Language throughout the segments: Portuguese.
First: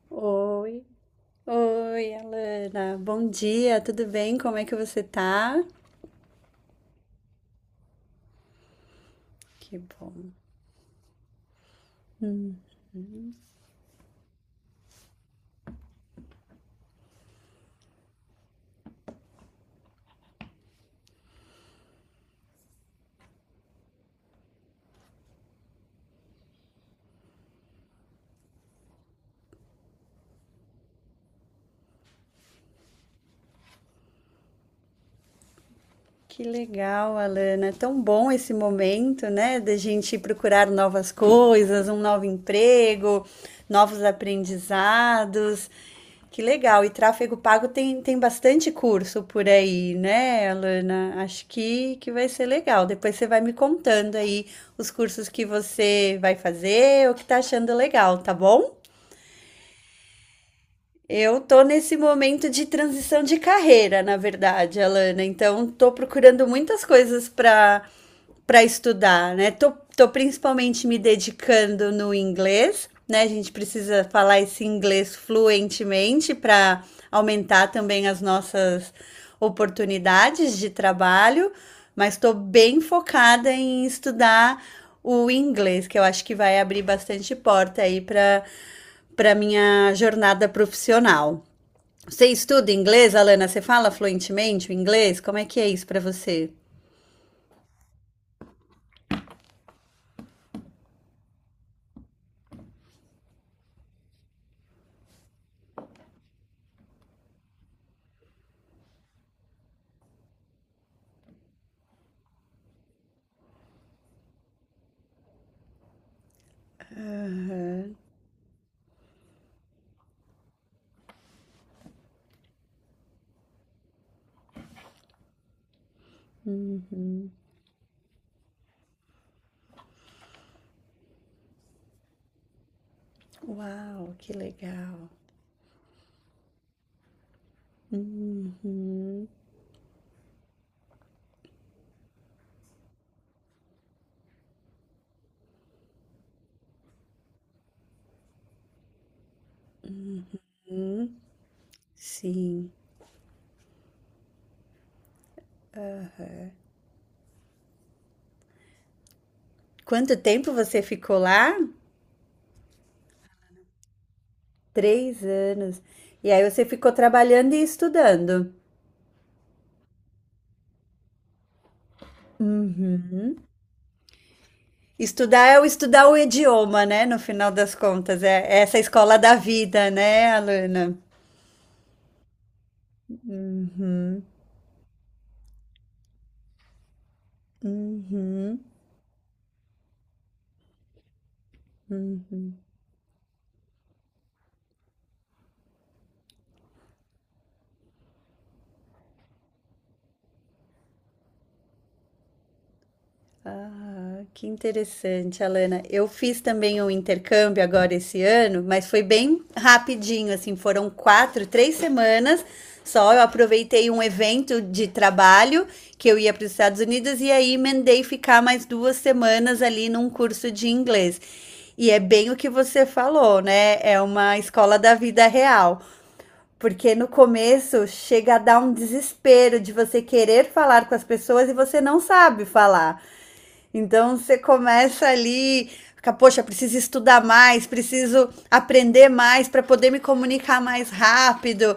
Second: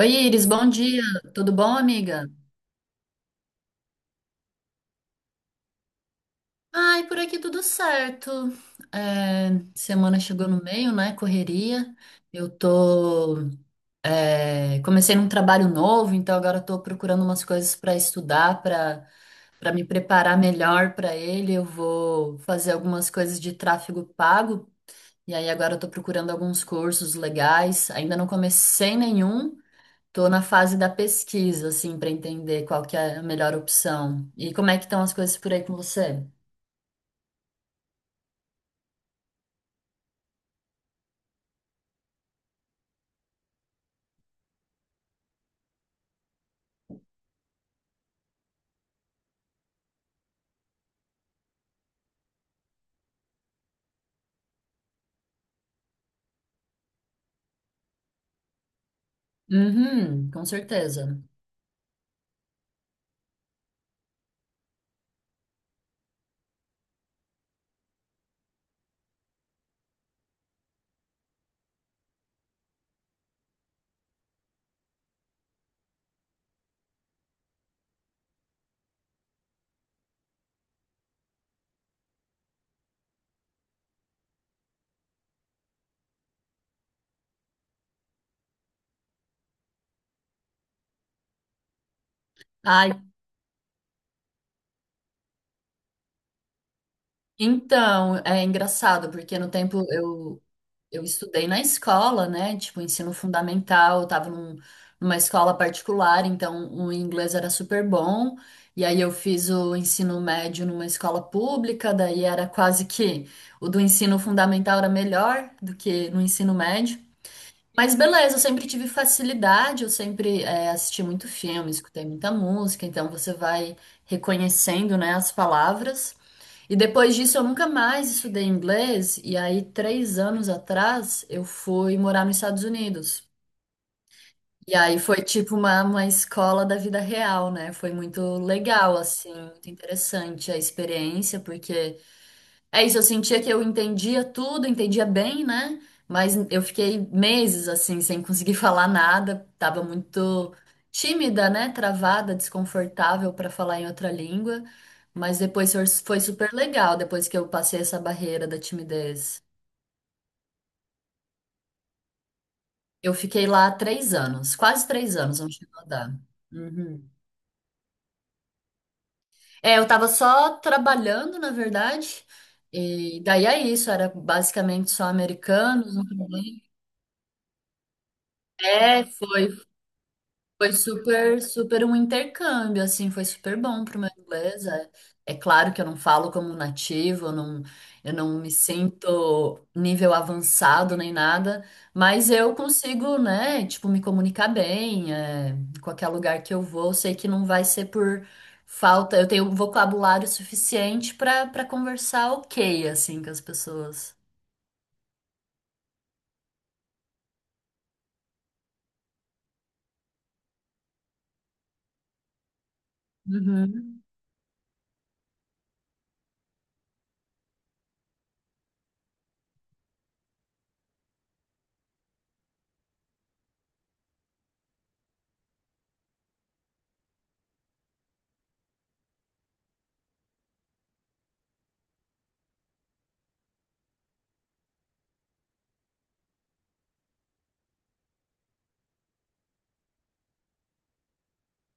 Oi, Iris, bom Oi, dia. Tudo bom, amiga? Alana. Bom dia, tudo bem? Como é que você tá? Ai, por aqui tudo certo. É, Que semana bom. chegou no meio, né? Correria. Eu tô. Comecei num trabalho novo, então agora eu tô procurando umas coisas para estudar, para me preparar melhor para ele. Eu vou fazer algumas coisas de tráfego pago. E aí agora eu tô procurando alguns cursos legais. Ainda não comecei nenhum. Tô na fase da pesquisa, assim, para entender qual que é a melhor opção. E como é que estão as coisas por aí com você? Que legal, Alana. É tão bom esse momento, né, da gente procurar novas coisas, um novo emprego, novos aprendizados. Que legal. E tráfego pago tem bastante curso por aí, né, Alana? Acho que vai ser legal. Depois você vai me contando aí os cursos que você vai fazer, o que tá achando legal, tá bom? Uhum, com certeza. Eu tô nesse momento de transição de carreira, na verdade, Alana. Então, tô procurando muitas coisas para estudar, né? Tô principalmente me dedicando no inglês, né? A gente precisa falar esse inglês fluentemente para aumentar também as nossas oportunidades de trabalho, mas estou bem focada em estudar o inglês, que eu acho que vai abrir bastante porta aí para minha jornada profissional. Você estuda Ai, inglês, Alana? Você fala fluentemente o inglês? Como é que é isso para você? então, é engraçado, porque no tempo eu estudei na escola, né? Tipo, ensino fundamental, eu tava numa escola particular, então o inglês era super bom. E aí eu fiz o ensino médio numa escola pública, daí era quase que o do ensino fundamental era melhor do que no ensino médio. Mas beleza, eu sempre tive facilidade, eu sempre assisti muito filme, escutei muita música, então você vai reconhecendo, né, as palavras. E depois disso eu nunca mais estudei inglês, e aí 3 anos atrás eu fui morar nos Estados Unidos. Uau, que E legal. aí foi tipo uma escola da vida real, né? Foi muito legal, Uhum, assim, muito interessante a experiência, porque é isso, eu sentia que eu entendia tudo, entendia bem, né? Mas eu fiquei meses assim, sem conseguir falar nada, tava muito tímida, né? Travada, sim. desconfortável para falar em outra língua. Mas depois foi super legal, depois que eu passei essa barreira da timidez. Quanto tempo você ficou lá? Eu fiquei lá 3 anos, quase três Três anos, não anos. chegou a dar. E aí você ficou Uhum. trabalhando e estudando. É, eu tava só trabalhando, na verdade. Uhum. E daí é isso, era basicamente só Estudar é o americanos, não estudar o trabalhei idioma, né? No final das contas, é essa é, escola da foi, vida, né, Foi Alana? super, super um intercâmbio, assim, foi super bom pro meu inglês. É claro que eu não falo como nativo, eu não me Uhum, sinto nível avançado nem nada, mas uhum. eu consigo, né, tipo, me comunicar bem, em qualquer lugar que eu vou, eu sei que não vai ser por falta, eu tenho vocabulário suficiente para conversar ok, assim, com as pessoas. Ah, que interessante, Alana. Eu fiz também um intercâmbio agora esse ano, mas foi bem rapidinho, assim, foram quatro, três semanas só. Eu aproveitei um Uhum. evento de trabalho que eu ia para os Estados Unidos e aí emendei ficar mais duas semanas ali num curso de inglês. E é bem o que você falou, né? É uma escola da vida real. Porque no começo chega a dar um desespero de você querer falar com as pessoas e você não sabe falar. Então você começa ali, fica, poxa, preciso estudar mais, preciso aprender mais para poder me comunicar mais rápido.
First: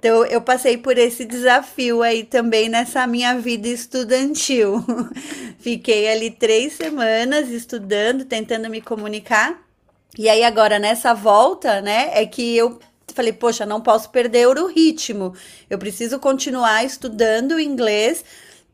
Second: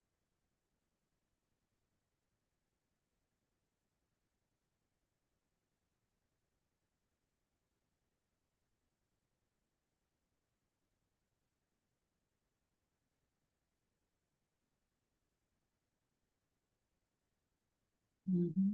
Então eu passei por esse desafio aí também nessa minha vida estudantil. Fiquei ali três semanas estudando, tentando me comunicar. E aí agora nessa volta, né, é que eu falei, poxa, não posso perder o ritmo. Eu preciso continuar estudando inglês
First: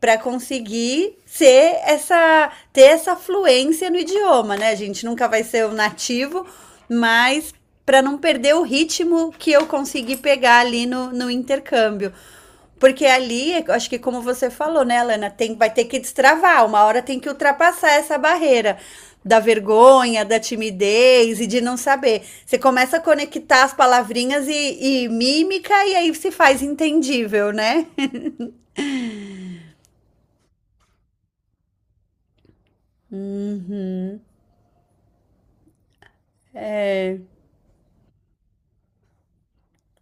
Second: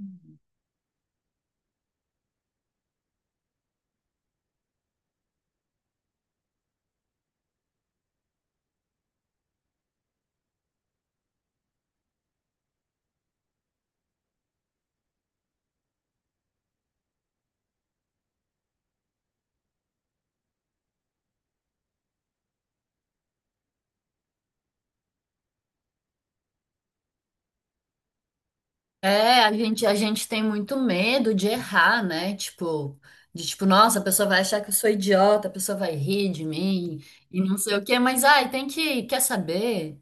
para conseguir ser essa ter essa fluência no idioma, né? A gente nunca vai ser o nativo, mas para não perder o ritmo que eu consegui pegar ali no, no intercâmbio. Porque ali, acho que como você falou, né, Lana, tem, vai ter que destravar, uma hora tem que ultrapassar essa barreira da vergonha, da timidez e de não saber. Você começa a conectar as palavrinhas e mímica e aí se faz entendível, né? É, a gente tem muito medo de errar, né? Tipo, nossa, a pessoa vai achar que eu sou idiota, a pessoa vai rir de mim e não sei o quê, mas ai, tem que, quer saber?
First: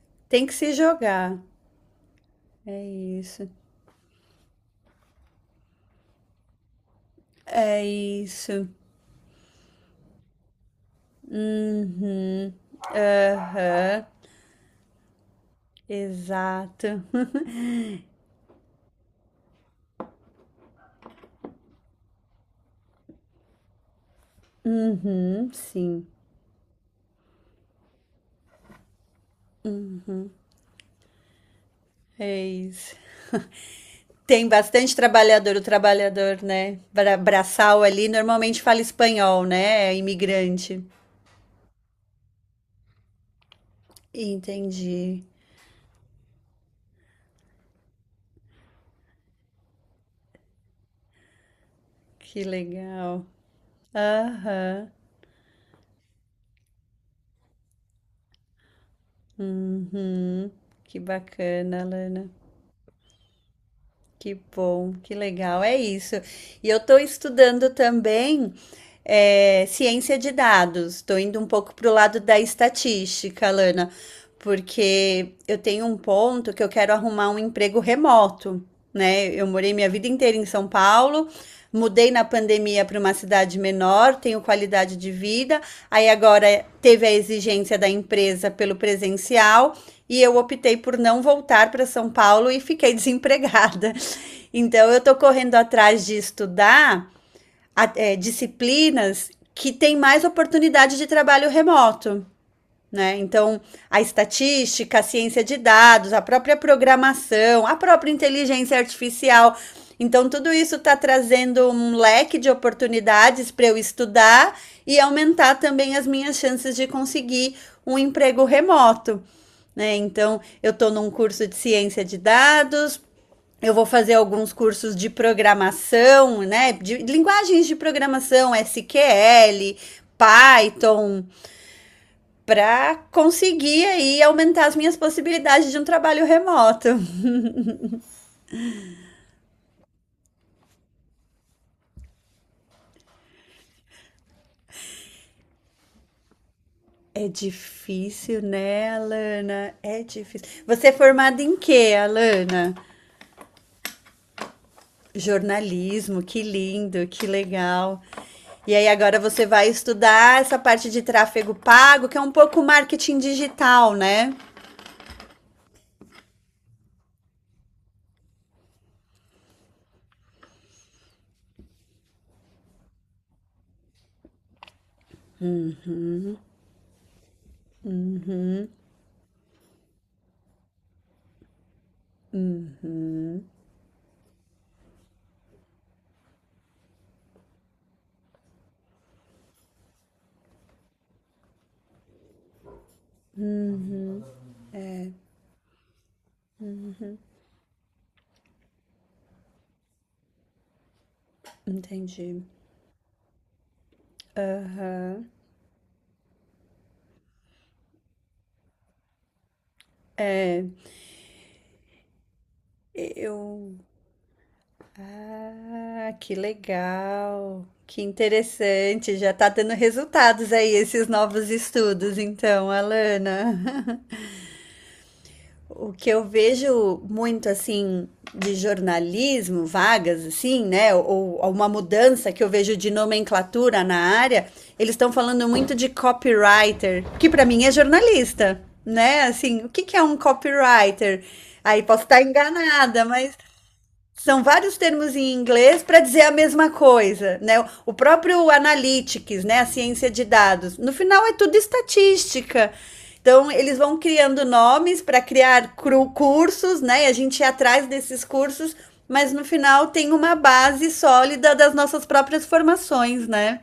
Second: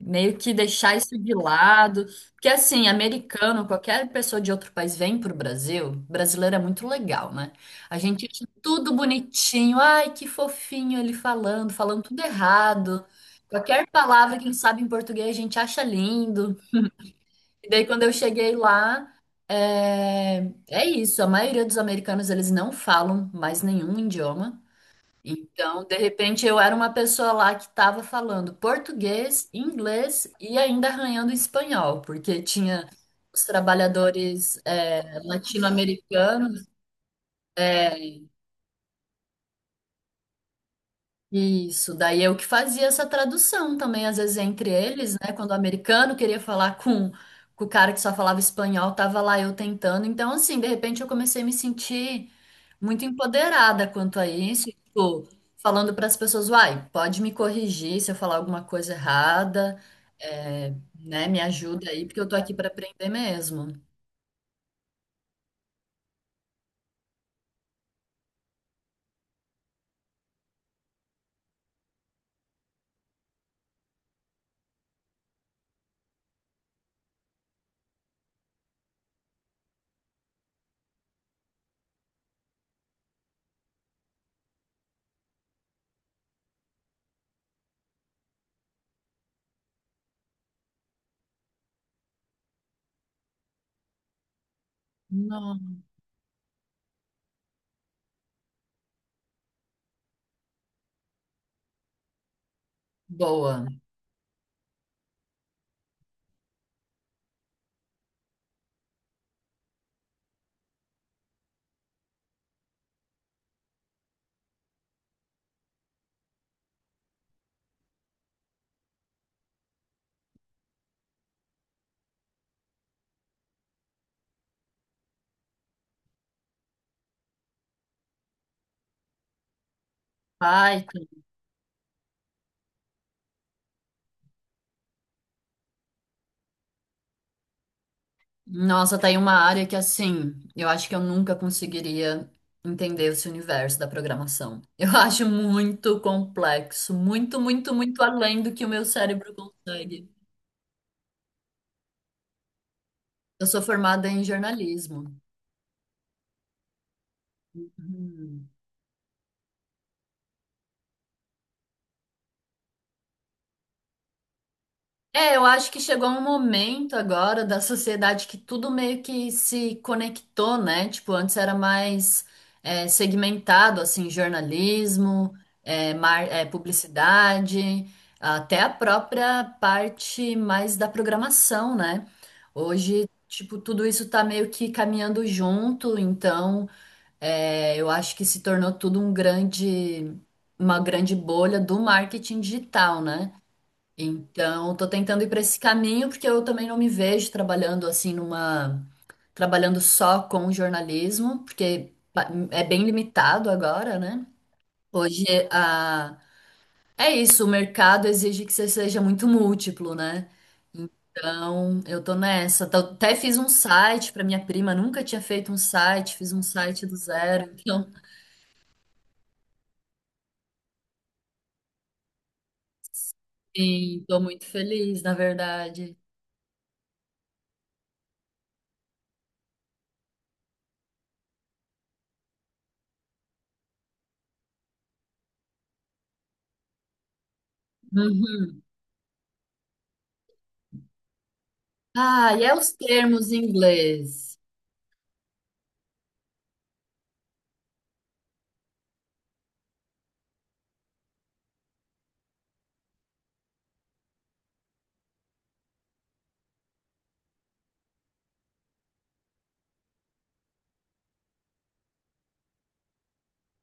Meio Tem que que se deixar isso de jogar. lado. Porque É assim, isso. americano, qualquer pessoa de outro país vem pro Brasil, brasileiro é muito legal, né? É A gente acha isso. tudo bonitinho, ai, que fofinho ele falando, falando tudo Uhum. errado. Qualquer É, palavra que ele sabe em português, a gente acha lindo. Exato. E daí, quando eu cheguei lá, é, é isso. A maioria dos americanos, eles não falam mais nenhum idioma. Uhum, Então, de sim. repente, eu era uma pessoa lá que estava falando português, inglês e ainda arranhando espanhol, porque É tinha isso. os Tem trabalhadores bastante trabalhador, o trabalhador, latino-americanos. né? Braçal ali, é, normalmente fala espanhol, né? É imigrante. Isso, daí eu que fazia essa tradução também, às vezes entre eles, Entendi. né? Quando o americano queria falar com o cara que só falava espanhol, tava lá eu tentando. Então, assim, de repente eu comecei a me sentir Que muito legal. empoderada quanto a isso, Aham. tipo, falando para as pessoas, uai, pode me corrigir se eu falar alguma coisa errada, Uhum. é, Que né? Me bacana, ajuda aí, porque eu Lana. tô aqui para aprender mesmo. Que bom, que legal, é isso. E eu estou estudando também ciência de dados, estou indo um pouco para o lado da estatística, Lana, porque eu tenho um ponto que eu quero arrumar um emprego remoto, né? Eu morei minha vida inteira em São Paulo, mudei na pandemia para uma cidade menor, tenho qualidade de vida, aí agora teve a exigência da empresa pelo presencial. E eu optei por não voltar para São Paulo e fiquei desempregada. Então eu estou correndo Não. atrás de estudar disciplinas que têm mais oportunidade de trabalho remoto. Né? Então, Boa. a estatística, a ciência de dados, a própria programação, a própria inteligência artificial. Então, tudo isso está trazendo um leque de oportunidades para eu estudar e aumentar também as minhas chances de conseguir um emprego remoto. Né? Então, eu estou num curso de ciência de dados, eu vou fazer alguns cursos de programação, né? De linguagens de programação, SQL, Vai. Python, para conseguir aí aumentar as minhas possibilidades de um trabalho remoto. Nossa, tem uma área que assim, eu acho que eu nunca conseguiria entender esse universo da programação. Eu acho muito complexo, É muito, muito, muito difícil, além do que o meu né, cérebro Alana? É consegue. difícil. Você é formada em quê, Alana? Eu sou formada em jornalismo. Jornalismo, que lindo, que legal. Hum. E aí agora você vai estudar essa parte de tráfego pago, que é um pouco marketing digital, né? É, eu acho que chegou um momento agora da sociedade que tudo meio que se conectou, né? Tipo, antes era mais segmentado, assim, jornalismo, publicidade, até a própria parte mais da programação, né? Hoje, tipo, tudo isso tá meio que caminhando junto, então eu acho que se tornou tudo uma grande bolha do marketing digital, né? Então, tô tentando ir para esse caminho porque eu também não me vejo trabalhando assim trabalhando só com jornalismo, porque Entendi. é bem limitado agora, né? Hoje Aham. a é isso, o mercado exige que você seja muito múltiplo, né? Então, eu tô nessa. Até fiz um Eu. site para minha prima, nunca tinha feito um Ah, site, fiz que um site do zero. legal. Então, Que interessante. Já está dando resultados aí esses novos estudos, então, Alana. sim, tô muito feliz, na O verdade. que eu vejo muito assim de jornalismo, vagas assim, né? Ou uma mudança que eu vejo de nomenclatura na área, eles estão falando muito de copywriter, que para mim é Uhum. jornalista, né? Assim, o que que é um copywriter? Aí posso estar Ah, e é os enganada, termos mas em inglês. são vários termos em inglês para dizer a mesma coisa, né? O próprio analytics, né, a ciência de dados, no final é tudo estatística. Então, eles vão criando nomes para criar cursos, né? E a gente ia atrás desses cursos, mas no final tem uma base sólida das nossas próprias formações, né?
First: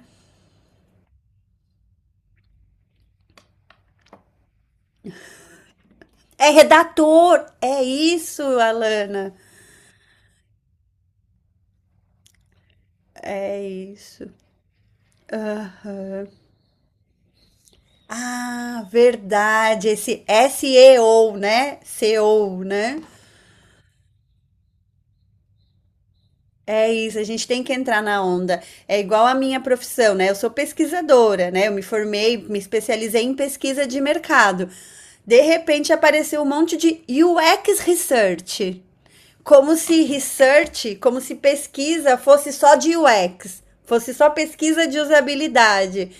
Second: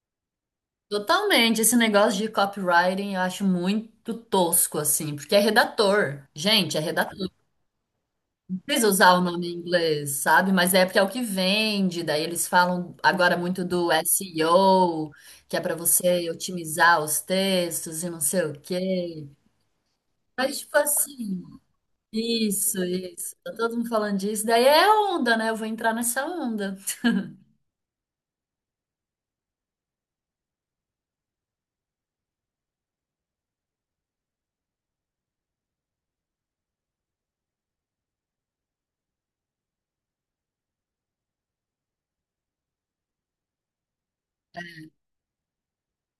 Totalmente, esse negócio de copywriting eu acho muito tosco, assim, porque é redator. É Gente, é redator. redator, é isso, Não precisa usar o Alana. nome em inglês, sabe? Mas é porque é o que vende. Daí eles falam agora É muito do isso. SEO, que é para Uhum. você otimizar os textos e não sei o Ah, quê. verdade. Esse Mas, tipo SEO, assim, né? SEO, isso, né? isso. Tá todo mundo falando disso. Daí é onda, né? Eu vou entrar nessa onda. É isso, a gente tem que entrar na onda. É igual a minha profissão, né? Eu sou pesquisadora, né? Eu me formei, me especializei em pesquisa de mercado. De repente apareceu um monte de UX Research. Como se research, como se pesquisa fosse só de UX, fosse só pesquisa de usabilidade.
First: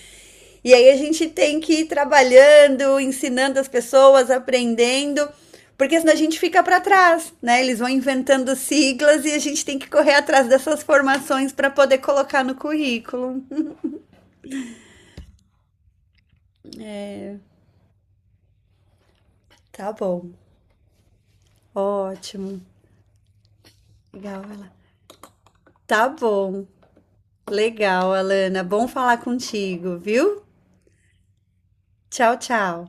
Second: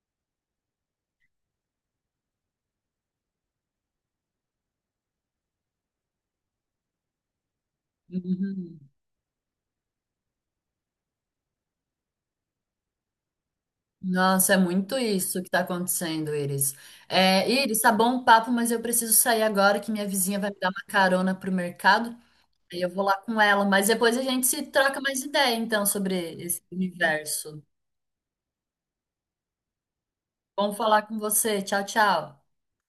E aí a gente tem que ir trabalhando, ensinando as pessoas, aprendendo, porque senão a gente fica para trás, né? Eles vão inventando Uhum. siglas e a gente tem que correr atrás dessas formações para poder colocar no currículo. Nossa, é muito isso que está acontecendo, Iris. É, Iris, tá bom o papo, mas eu preciso sair agora Tá que minha bom. vizinha vai me dar uma carona pro mercado. Ótimo. Aí eu vou lá com ela, mas depois a Legal, gente se Alana. troca mais ideia, então, Tá sobre esse bom. universo. Legal, Alana. Bom falar contigo, viu? Bom falar com você. Tchau, Tchau, tchau. tchau.